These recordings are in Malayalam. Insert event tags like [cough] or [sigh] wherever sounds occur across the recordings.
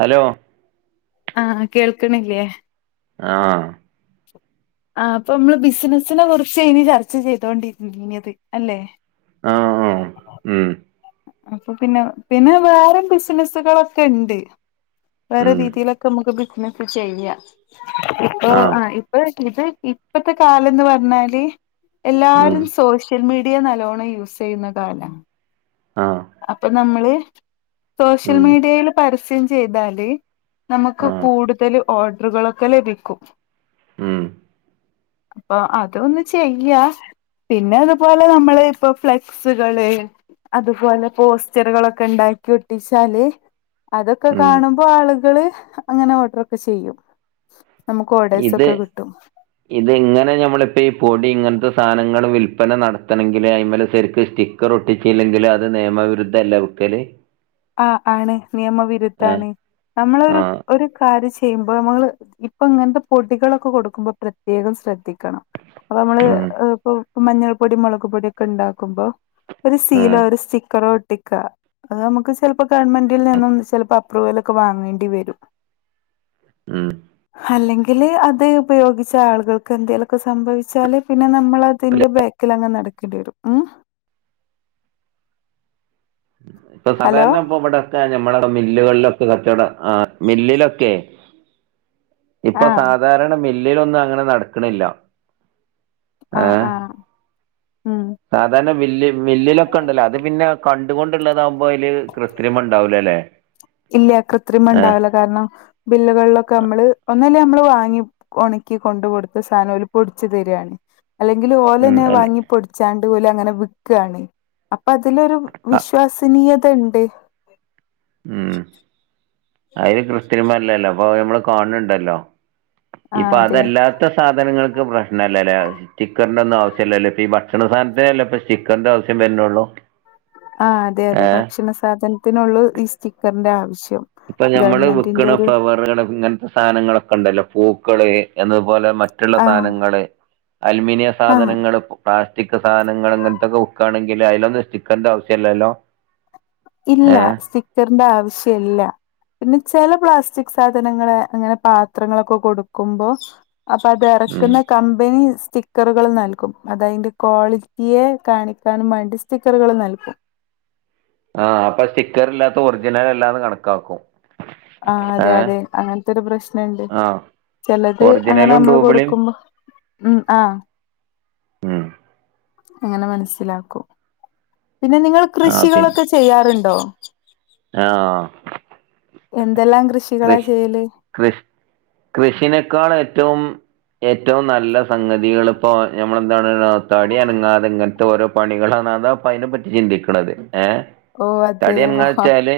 ഹലോ കേൾക്ക്ണില്യേ? ആഹ് ആഹ് അപ്പൊ ഇമ്മള് ബിസിനസിനെ കുറിച്ചെയ്ന് ചർച്ച ചെയ്തോണ്ടിരിന്നീന്നത് അല്ലെ? ആഹ് ആഹ് ഉം അപ്പൊ പിന്നെ പിന്നെ വേറെ ബിസിനസുകളൊക്കെണ്ട് വേറെ ഉം രീതിയിലൊക്കെ നമുക്ക് ബിസിനസ്സ് ചെയ്യാ ഇപ്പൊ ആഹ് ഇപ്പ ഇത് ഇപ്പത്തെ കാലംന്ന് പറഞ്ഞാല് ഉം എല്ലാരും സോഷ്യൽ സോഷ്യൽ മീഡിയ നല്ലോണം യൂസ് ചെയ്യുന്ന കാലാണ് ആഹ് അപ്പൊ നമ്മള് സോഷ്യൽ ഉം മീഡിയയിൽ പരസ്യം ചെയ്താല് നമുക്ക് ആഹ് കൂടുതൽ ഓർഡറുകളൊക്കെ ലഭിക്കും ഉം അപ്പൊ അതൊന്ന് ചെയ്യാ പിന്നെ അതുപോലെ നമ്മള് ഇപ്പോ ഫ്ലെക്സുകള് അതുപോലെ പോസ്റ്ററുകളൊക്കെ ഉണ്ടാക്കി ഒട്ടിച്ചാല് അതൊക്കെ ഉം കാണുമ്പോ ആളുകള് അങ്ങനെ ഓഡറൊക്കെ ചെയ്യും നമുക്ക് ഓർഡേഴ്സ് ഇത് ഒക്കെ കിട്ടും ഇത് ഇങ്ങനെ ഞമ്മളിപ്പോ ഈ പൊടി ഇങ്ങനത്തെ സാധനങ്ങള് വിൽ വിൽപന നടത്തണങ്കില് അയിമലെ ശെരിക്ക് സ്റ്റിക്കർ ഒട്ടിച്ചില്ലെങ്കിൽ അത് നിയമവിരുദ്ധല്ലെ വെക്കല് ആ ആണ് നിയമവിരുദ്ധാണ് നമ്മളൊരു ആഹ് ഒരു കാര്യ ചെയ്യുമ്പോ നമ്മള് ഇപ്പൊ ഇങ്ങനത്തെ പൊടികളൊക്കെ കൊടുക്കുമ്പോ പ്രത്യേകം ശ്രദ്ധിക്കണം അപ്പൊ അമ്മള് ഉം ഇപ്പൊ മഞ്ഞൾ പൊടി മൊളക് പൊടിയൊക്കെ ഇണ്ടാക്കുമ്പോ ഒരു ഉം സീലോ ഒരു സ്റ്റിക്കറോ ഒട്ടിക്ക അത് നമുക്ക് ച് ചെൽപ്പൊ ഗവൺമെന്റിൽ നിന്നും ചെലപ്പൊ അപ്രൂവലൊക്കെ വാങ്ങേണ്ടി വരും ഉം അല്ലെങ്ക് [inaudible] ങ്കില് അത് ഉപയോഗിച്ചാളുകൾക്ക് എന്തേലൊക്കെ സംഭവിച്ചാല് പിന്നെ നമ്മളതിൻ്റെ ബാക്കിലങ്ങ് നടക്ക് ക്കണ്ടി വരും ആഹ് ഇപ്പൊ സാധാരണ ഇപ്പൊ ഇവടൊക്കെ ഞമ്മളട മിൽ ല്ലുകളിലൊക്കെ കച്ചോട ആഹ് മില്ലിലൊക്കേ ഇപ്പൊ ആഹ് സാധാരണ മിൽ ല്ലിലൊന്നങ്ങനെ നടക്ക്ണില്ല ആഹ് ആഹ് ഉം സാധാരണ മില്ല് മില്ലിലൊക്കെണ്ടല്ലൊ അത് പിന്നെ കണ്ടുകൊണ്ട്ള്ളതാവു മ്പയില് കൃത്രിമണ്ടാവൂലല്ലേ ഇല്ല്യ കൃത്രിമണ്ടാവില്ല കാരണം മില്ലുകളിലൊക്കെ അമ്മള് ഒന്ന് ന്ന് ഞമ്മള് വാങ്ങി ഒണക്കി കൊണ്ട് കൊടുത്ത സാനോര് പൊടിച്ച് തര്ആണ് അല്ലെങ്കില് ഓല് ഉം അന്നെ അതെ വാങ്ങി പൊടിച്ചാണ്ട് ഓല് അങ്ങനെ വിക്ക്ആണ് അപ് പ്പതിലൊരു ആ വിശ്വാസനീയത ഇണ്ട് അയില് ക്രിസ്ത്യനിമാരില്ലല്ലോ അപ്പോ ഞമ്മള് കാണ്ണ്ണ്ടല്ലോ ആഹ് ഇപ്പൊ അതെ അതല്ലാത്ത സാധനങ്ങള് ക്ക് പ്രശ്നല്ലല്ലേ സ്റ്റിക്കറിൻ്റൊന്നും ആവശ്യല്ലല്ലേ ഇപ്പീ ഭക്ഷണ സാൻത്തിനല്ലേ ഇപ്പ സ്റ്റിക്കറിൻ്റാവശ്യം വര്നൊള്ളൂ ആഹ് അതെയതെ ഭക്ഷണ സാധൻത്തിനൊള്ളൂ ഈ സ്റ്റിക്കറിന്റെ ആവശ് ഇപ്പൊ ഞമ്മള് വിക്ക്ണ ഫ്ലവറ്കള് ഇങ്ങൻത്തെ സാനങ്ങളൊക്കെ ഇണ്ടല്ലോ പൂക്കള് എന്ത് പോലെ മറ്റ്ള്ള ആ സാനങ്ങള് അലുമിനിയ ആ സാധനങ്ങള് കുട്ടാൻ റ്റിക്ക് സാനങ്ങള് അങ്ങനത്തൊക്കെ വുക്കാണെങ്കില് അയിലൊന്നും സ്റ്റിക്കറിൻ്റാവശ്യല്ലല്ലോ ഇല്ലാ സ്റ്റിക്കറിൻ്റാവശ്യല്ല പിന്നെ ചെല പ്ലാസ്റ്റിക് സാധനങ്ങള് അങ്ങനെ പാത്രങ്ങളൊക്കെ കൊടുക്കുമ്പോ അപ്പത് ഉം എറക്കുന്ന കമ്പനി സ്റ്റിക്ക് ക്കറുകളും നൽകും അതയിന്റെ ക്വാളിറ്റിയെ കാണിക്കാനും വേണ്ടി സ്റ്റിക്കറുകള് നൽകും [inaudible] ആഹ് അപ്പ സ്റ്റിക്കറില്ലാത്ത ഒറിജിനലല്ലാന്ന് കണക്കാക്കും ആഹ് ഏ അതെയതെ അങ്ങനത്തൊരു പ്രശ്നണ്ട് ആ ചെലത് അങ്ങനെ ഒറിജിനലും നമ്മള് ഡൂബിളിയും കൊടുക്കുമ്പോ ഉം ആഹ് ഉം [inaudible] അങ്ങനെ മനസ്സിലാക്കും പിന്നെ നിങ്ങള് കൃഷികളൊക്കെ ചെയ്യാറുണ്ടോ [inaudible] ആഹ് എന്തെല്ലാം കൃഷികളാ കൃഷ് ചെയ്യല്? കൃഷ് കൃഷിനേക്കാളേറ്റവും ഏറ്റവും നല്ല സംഗതികളിപ്പോ ഞമ്മളെന്താണ്ന്നാ തടിയനങ്ങാതെ ഇങ്ങനത്തെ ഓരോ പണികളാ അതാ ഇപ്പയിന പറ്റി ചിന്തിക്ക്ണത് ഏഹ് ഓ അതെയോ തടിയൻങ്ങാ വെച്ചാല്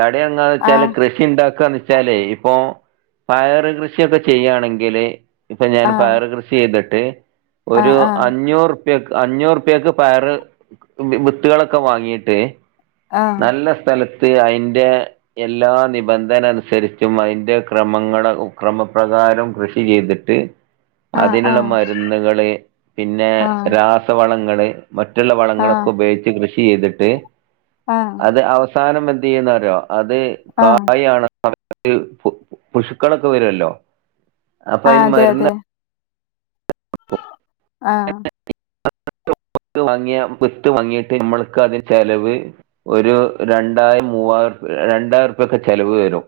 തടിയൻങ്ങാന്ന് വെച്ചാല് ആഹ് കൃഷി ഇണ്ടാക്ക് ക്കന്നെച്ചാലേ ഇപ്പോ പയറ് കൃഷിയൊക്കെ ചെയ്യാണെങ്കില് ഇപ്പ ഞാന് ആഹ് പയർ കൃഷി ചെയ്തട്ട് ഒരു ആഹ് ആഹ് അഞ്ഞൂറ് പ്യക്ക് അഞ്ഞൂറുപ്യക്ക് പയറ് വി വിത്തുകളൊക്കെ വാങ്ങീട്ട് ആഹ് നല്ല സ്ഥലത്ത് അയിൻ്റെ എല്ലാ നിബന്ധ ന്ധനനുസരിച്ചും അയിന്റെ ക്രമങ്ങള ഉ ക്രമപ്രകാരം കൃഷി ചെയ്തിട്ട് ആഹ് അതിന്ള്ള ആഹ് മരുന്ന്കള് പിന്നെ ആഹ് രാസവളങ്ങള് മറ്റുള്ള ആഹ് വളങ്ങളൊക്കെ ഉപയോഗിച്ച് കൃഷി ചെയ്തിട്ട് ആഹ് ആഹ് അത് അവസാനം എന്ത് ചെയ്യുന്നറിയോ? അത് ആഹ് കായാണ് [unintelligible] പു പുഷുക്കളൊക്കെ വരുവല്ലോ. അപ്പ അയിന് അതെ അതെ മരുന്ന് ആഹ് [unintelligible] വാങ്ങിയ വിത്ത് വാങ്ങീട്ട് ഞമ്മള്ക്കതിൽ ചെലവ് ഒരു രണ്ടായി മൂവായി [unintelligible] രണ്ടായിരുർപ്യക്കെ ചെലവ് വരും.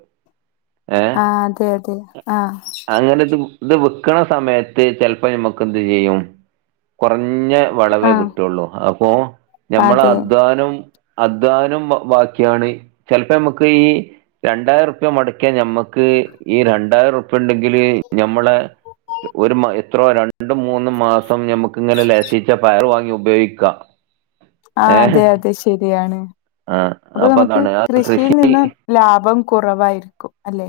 ഏഹ് ആ അതെ അതെ. ആഹ് അങ്ങനെ ഇത് വ് ഇത് വിക്കണ സമയത്ത് ചെലപ്പോ നമ്മുക്ക് എന്ത് ചെയ്യും കുറഞ്ഞ വളവേ ആഹ് കിട്ടുള്ളൂ, അപ്പോ ഞമ്മള അതെ അധ്വാനം അധ്വാനം ബാ ബാക്കിയാണ് ചെലപ്പ നമുക്ക് ഈ രണ്ടായിരുർപ്യ മൊടക്കിയ ഞമ്മക്ക് [unintelligible] ഈ രണ്ടായിരം ഉറുപ്യ ഉണ്ടെങ്കില് ഞമ്മളെ ഒരു മ എത്രോ രണ്ട് മൂന്ന് മാസം ഞമ്മുക്ക് ഇങ്ങനെ ലേസിച്ചെ പയർ വാങ്ങി ഉപയോഗിക്കാം. ആ ഏഹ് അതെ അതെ ശെരിയാണ്, ആ അപ്പോ അപ്പൊ നമുക്ക് അതാണ് ആ കൃഷിയിൽ കൃഷി നിന്ന് ലാഭം കുറവായിരിക്കും അല്ലെ?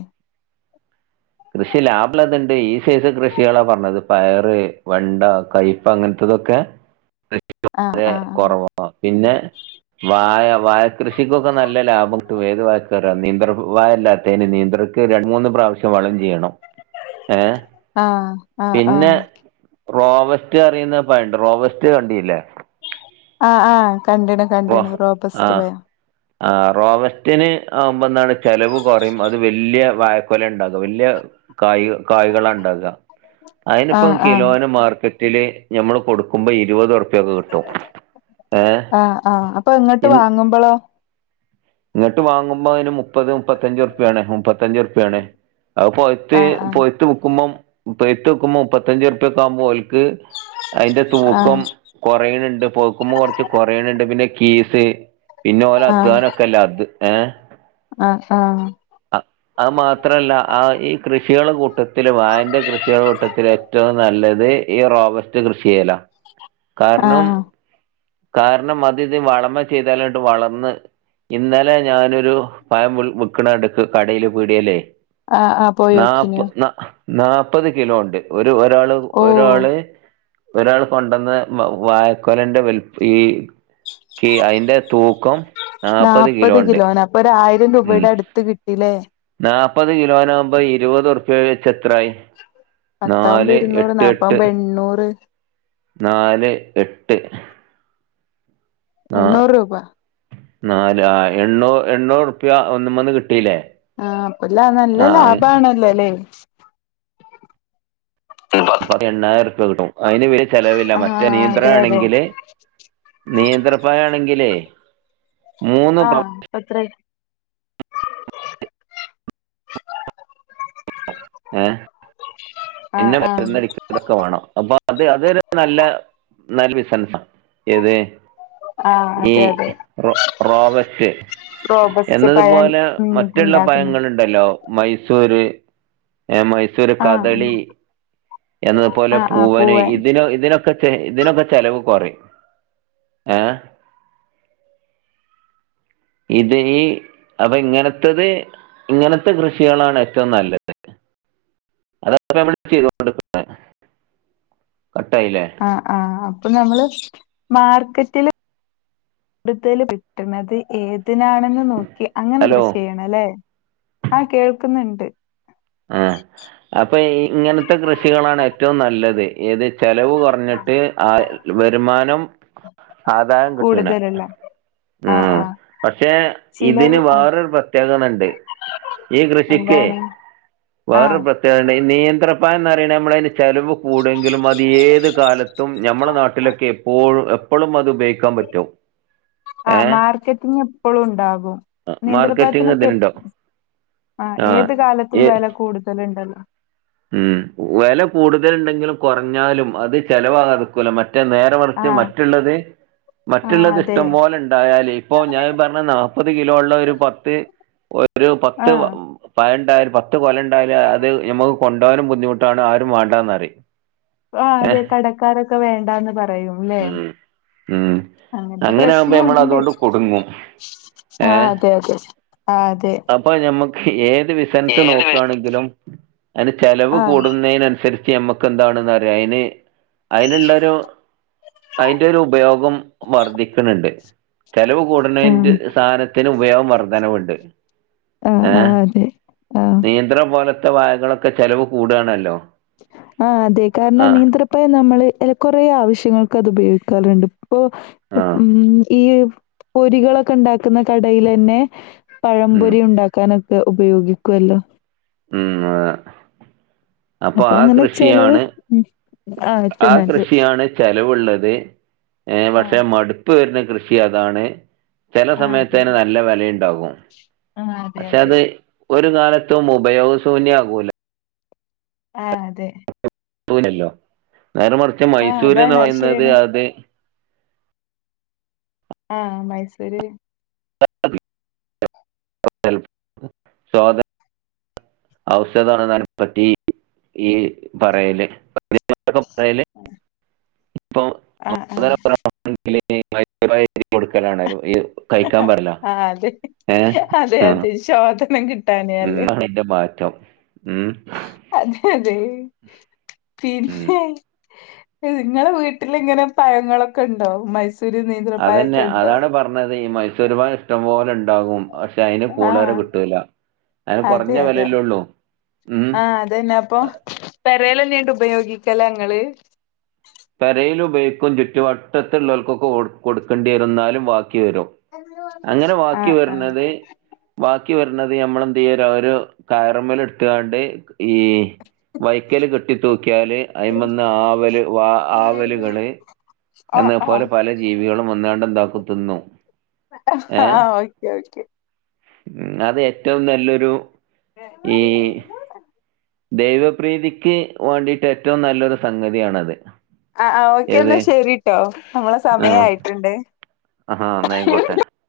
കൃഷി ലാഭള്ളത് ഇണ്ട്, ഈ സൈസ് കൃഷികളാ പറഞ്ഞത് പയറ്, വെണ്ട, കൈപ്പ അങ്ങനത്ത അതൊക്കെ [unintelligible] ആഹ് ക്കെ ആഹ് കൊറവാ പിന്നെ വായ വാഴ കൃഷിക്കൊക്കെ നല്ല ലാഭം ട്ടും ഏത് വായക്കറ നീന്ത്ര വായല്ലാത്തെന് നീന്ത്രക്ക് രണ് മൂന്ന് പ്രാവശ്യം വളം ചെ ചെയ്യണം, ഏ ആഹ് ആഹ് പിന്നെ ആഹ് റോവസ്റ്റ് അറിയുന്ന പയണ്ട് റോവസ്റ്റ് കണ്ടില്ലേ. ആ ആഹ് കണ്ട്ണ് റോ കണ്ട്ണ് ആ റോബസ്റ്റ് പയം. ആ റോവസ്റ്റിന് ആവുമ്പോ എന്താണ് ചെലവ് കൊറയും അത് വെല്യ വായക്കൊല ഇണ്ടാക വെല്യ കായ് കായ്കള ഇണ്ടാക. അയിനിപ്പം ആഹ് ആഹ് കിലോന് മാർക്കറ്റില് ഞമ്മള് കൊടുക്കുമ്പോ ഇരുപത് ഉർ ക്കൊക്കെ കിട്ടും, ഏ ആ അപ്പ ഇങ്ങട്ട് വാങ്ങുമ്പളോ? ഇങ്ങട്ട് വാങ്ങുമ്പോ അതിന് മു മുപ്പത് മുപ്പത്തഞ്ച് ഉർപ്യാണ്, മുപ്പത്തഞ്ച് ഉർപ്യാണ്, ആ പൊയ്ത് ആഹ് ആഹ് പൊയ്ത് വിക്കുമ്പം പഴ്ത്ത് വിക്കുമ്പോ മുപ്പത്തഞ്ചുറുപ്യക്കാകുമ്പോ ഓൽ ക്ക് അയിന്റെ തൂക്കം കൊറയണണ്ട് പയ്ക്കുമ്പോ കൊറച്ച് കൊറയണണ്ട്, പിന്നെ കീസ് പിന്നെ ഓല അധ്വാന അത് ഏ ആ ആ അ അത് മാത്രല്ല ആ ഈ കൃഷികള കൂട്ടത്തില് വായന്റെ കൃഷികള കൂട്ടത്തില് ഏറ്റവും നല്ലത് ഈ റോവെസ്റ്റ് കൃഷി ചെയല, കാരണം ആഹ് കാരണം അത് ഇത് വളമ ചെയ്താലോട്ട് വളർന്ന് ഇന്നലെ ഞാനൊരു പയം വിൽ വിക്കണ എടുക്ക് കടേല് പീടിയേലേ ആഹ് ആഹ് നാപ്പ് പോയോക്കിനോ ന നാപ്പത് കിലോ ഒണ്ട്, ഒരു ഒരാള് ഓഹ് ഒരാള് ഒരാള് കൊണ്ടന്ന് വ് വായക്കൊലന്റെ വൽ ഈ കി അയിന്റെ തൂക്കം കിലോ നാപ്പത് ഉണ്ട് കിലോന അപ്പ ഒരായിരം ഉം രൂപയുടെ അടുത്ത് കി നാപ്പത് കിലോനാവുമ്പോ ഇരുപത് ഉർപ്യ വെച്ച് എത്രായി? പത്താവുമ്പോ നാല് ഇരുന്നൂറ് എട്ട് എട്ട് നാപ്പാവുമ്പോ എണ്ണൂറ് നാല് എട്ട് ആ എണ്ണൂറ് രൂപ നാല് ആ എണ്ണൂ എണ്ണൂറുപ്യ ഒന്നുമ്മന്ന് കിട്ടീലേ. ആഹ് അപ്പ നല്ല ലാഭാണല്ലോ അല്ലെ എണ്ണായിരറുപ്യ കിട്ടും അയില് ചെലവില്ല ആഹ് മറ്റേ നീന്ത്ര അതെ അതെ ആണെങ്കില് നീന്ത്രപ്പയാണെങ്കിലേ ആഹ് ഇ പത്ര ഏഹ് ആഹ് പിന്നെ ആഹ് മരുന്നരിക്കതൊക്കെ വേണം അപ്പൊ അത് അതരു നല്ല നല്ല ബിസിനസ ഏത് ആഹ് ഈ അതെ അതെ റോ റോവസ്റ്റ് റോബസ്റ്റ് പഴം എന്നതുപോലെ ഉം മറ്റുള്ള ഉണ്ടാക്കുന്ന പഴങ്ങളുണ്ടല്ലോ മൈസൂര് മൈസൂര് ആഹ് കദളി എന്നതുപോലെ ആഹ് ആഹ് പൂവന് പൂവാൻ ഇതിനോ ഇതിനോ ഇതിനൊക്കെ ചെലവ് കുറയും ഏഹ് ഇത് ഇ അപ്പൊ ഇങ്ങനത്തത് ഇങ്ങനത്തെ കൃഷികളാണ് ഏറ്റവും നല്ലത് അതാപ്പൊ നമ്മള് ചെയ്ത് കൊടുക്കുന്നെ ആഹ് ആഹ് അപ്പ നമ്മള് മാർക്കറ്റില് കൂടുതല് കിട്ടണത് ഏത നാണെന്ന് നോക്കി അങ്ങനെ ഹലോ കൃഷി ചെയ്യണല്ലേ ആഹ് കേൾക്കുന്നുണ്ട് ആഹ് അപ്പൊ ഇ ഇങ്ങനത്തെ കൃഷികളാണ് ഏറ്റവും നല്ലത് ഏത് ചെലവ് കൊറഞ്ഞിട്ട് ആഹ് വരുമാനം ആദായം കിട്ട്ണ് കൂടുതലുള്ള ആഹ് ഉം ആഹ് പക്ഷെ ഇതിന് ചിലവ് ആഹ് വേറൊരു പ്രത്യേകണുണ്ട് ഈ കൃഷിക്കെ എന്താണ് വേറോരു ആഹ് പ്രത്യേകത ഇണ്ട് നിയന്ത്രപ്പയന്നറിയണ നമ്മളയിന്ന് ചെലവ് കൂടെങ്കിലും അത് ഏത് കാലത്തും ഞമ്മടെ നാട്ടിലൊക്കെ എപ്പോഴും എപ്പളും അത് ഉപേഗിക്കാൻ പറ്റും ആ ഏഹ് മാർക്കറ്റിങ് എപ്പോഴും ഉണ്ടാകും മാർക്കറ്റിങ് നിന്ത്രപയത്തിനൊക്കെ എ ഇതിനുണ്ടോ ആഹ് ഏത് കാലത്തും ഈ വേല കൂടുതലുണ്ടല്ലോ ഉം വേല കൂടുതലിണ്ടെങ്കിലും കുറഞ്ഞാലും അത് ചെലവാടുക്കൂല മറ്റേ നേരെ മറിച്ച് ആഹ് മറ്റുള്ളത് ആഹ് മറ്റുള്ളത് അതെ ഇഷ്ടം പോലെ ഉണ്ടായാല് ഇപ്പൊ ഞാൻ പറഞ്ഞ നാല്പത് കിലോ ഉള്ള ഒരു പത്ത് ഒരു പത്ത് ആഹ് പയണ്ടായല് പത്ത് കൊല ഇണ്ടായാല് അത് ഞമ്മ കൊണ്ടോകാനും ബുദ്ധിമുട്ടാണ് ആരും വേണ്ടാന്ന്റിയും ആ അതെ കടക്കാരൊക്കെ വേണ്ടാന്ന് പറയും ല്ലേ ഉം ഉം അങ്ങനത്തെ അങ്ങനെ ആകുമ്പോ പ്രശ്നം നമ്മൾ ഉണ്ട് അതുകൊണ്ട് കുടുങ്ങും ആ ഏഹ് അതെ അതെ ആ അതെ അപ്പൊ ഞമ്മക്ക് ഏത് വിസൻസ് നോക്കണെങ്കിലും അതിന് ചെലവ് ആഹ് കൂടുന്നലേനുസരി സരിച്ച് ഞമ്മക്കെന്താണ്ന്നറിയ അയിന് അയിനുള്ളൊരു അയിന്റെ ഒരു ഉപയോഗം വർധിക്ക്ണുണ്ട് ചെലവ് കൂടണെന്റ് സാനത്തിന് ഉപയോഗം വർധനവുണ്ട് ആഹ് ആഹ് ഏഹ് ആഹ് അതെ ആഹ് നീന്ത്ര പോലത്തെ വായകളൊക്കെ ചെലവ് കൂടുകണല്ലോ ആ അതേ കാരണം നിയന്ത്രപ്പായം നമ്മള് എല് കുറേ ആവശ്യങ്ങൾക്ക് അത് ഉപയോഗിക്കാറുണ്ട് ഇപ്പൊ ആ ഉം ഈ പൊരികളൊക്കെ ഇണ്ടാക്കുന്ന കടയിലേന്നെ ഉം പഴംപൊരി ഉണ്ടാക്കാനൊക്കെ ഉപയോഗിക്കുവല്ലോ ഉം ആഹ് അപ്പൊ ആ അങ്ങനെ ചെലവ് കൃഷിയാണ് ഉം ആഹ് ആ ഏറ്റവും നല്ലത് കൃഷിയാണ് ചെലവുള്ളത് ഏ പക്ഷേ ആഹ് മടുപ്പ് വരുന്ന കൃഷി അതാണ് ചെല ആഹ് അതെ സമയത്തയ്ന് നല്ല വെലയ്ണ്ടാകും. ആഹ് അതെ പക്ഷേ അതെ അത് ഒരു കാലത്തും ഉപയോഗസൂന്യാകൂല. ആഹ്, അതെ. പ്പൂനല്ലോ നേരെ മറിച്ച് ആഹ് അതാണ് മൈസൂര്ന്ന് അത് പറയുന്നത് ശരിയാണ് അത് ആഹ് മൈസൂര് [unintelligible] സ്വാത ഔശധാണെന്നയ്നെ പറ്റി ഈ പറയല്. പറയല് ആ ആ [unintelligible] പൈസക്ക് കൊടുക്കലാണേലും ആ അതെ അതെ അതെ ശോദനം കിട്ട ഉം മണ്ണിന്റെ മാറ്റം ഉം അതെ അതെ ഉം പിന്നെ നിങ്ങളെ വീട്ടിലിങ്ങനെ പഴങ്ങളൊക്കെ ഇണ്ടോ മൈസൂ അതന്നെ അതാണ് പറഞ്ഞത് ഈ മൈസൂരുപഴം ഇഷ്ടം പോലെ [unintelligible] പക്ഷെ അതിന് പൂളരെ ആഹ് കിട്ടൂല അതിന് അതെ കുറഞ്ഞ അതെ വിലയല്ലേ ഉള്ളൂ ഉം ആഹ് അതന്നെ അപ്പൊ പെരേലെന്നെയിടും ഉപയോഗിക്കല ഇങ്ങള് പരേൽ ഉപയോഗിക്കും ചുറ്റുവട്ടത്തിലുള്ളവർക്കൊക്കെ കൊടു കൊടുക്കേണ്ടിവരും എന്നാലും ബാ [unintelligible] അങ്ങനെ വാക്കി ആഹ് ആഹ് വരണത് ക്കി വരണത് നമ്മളെന്തെയ്യര ഒരു കാറുമ്മലെടുത്തുങ്ങാണ്ട് ഈ വൈക്കല് കെട്ടി തൂക്കിയാല് അയിമന്ന് ആവല് ആ ആവലുകള് ഓ എന്നേ ഓ പോലെ പല ജീവികളും വന്നാണ്ട് എന്താ കുത്തുന്നു ആഹ് ഓക്കെ ഓക്കെ ഉം അത് ഏറ്റവും നല്ലൊരു ആഹ് ഈ ദൈവപ്രീതിക്ക് വേണ്ടിയിട്ട് ഏറ്റവും നല്ലൊരു സംഗതിയാണത് അ ആ ഓക്കെ ഏത് എന്നാ ശരിട്ടോ നമ്മളെ സമയായിട്ടുണ്ട് അഹ എന്നാ ആയികോട്ടെ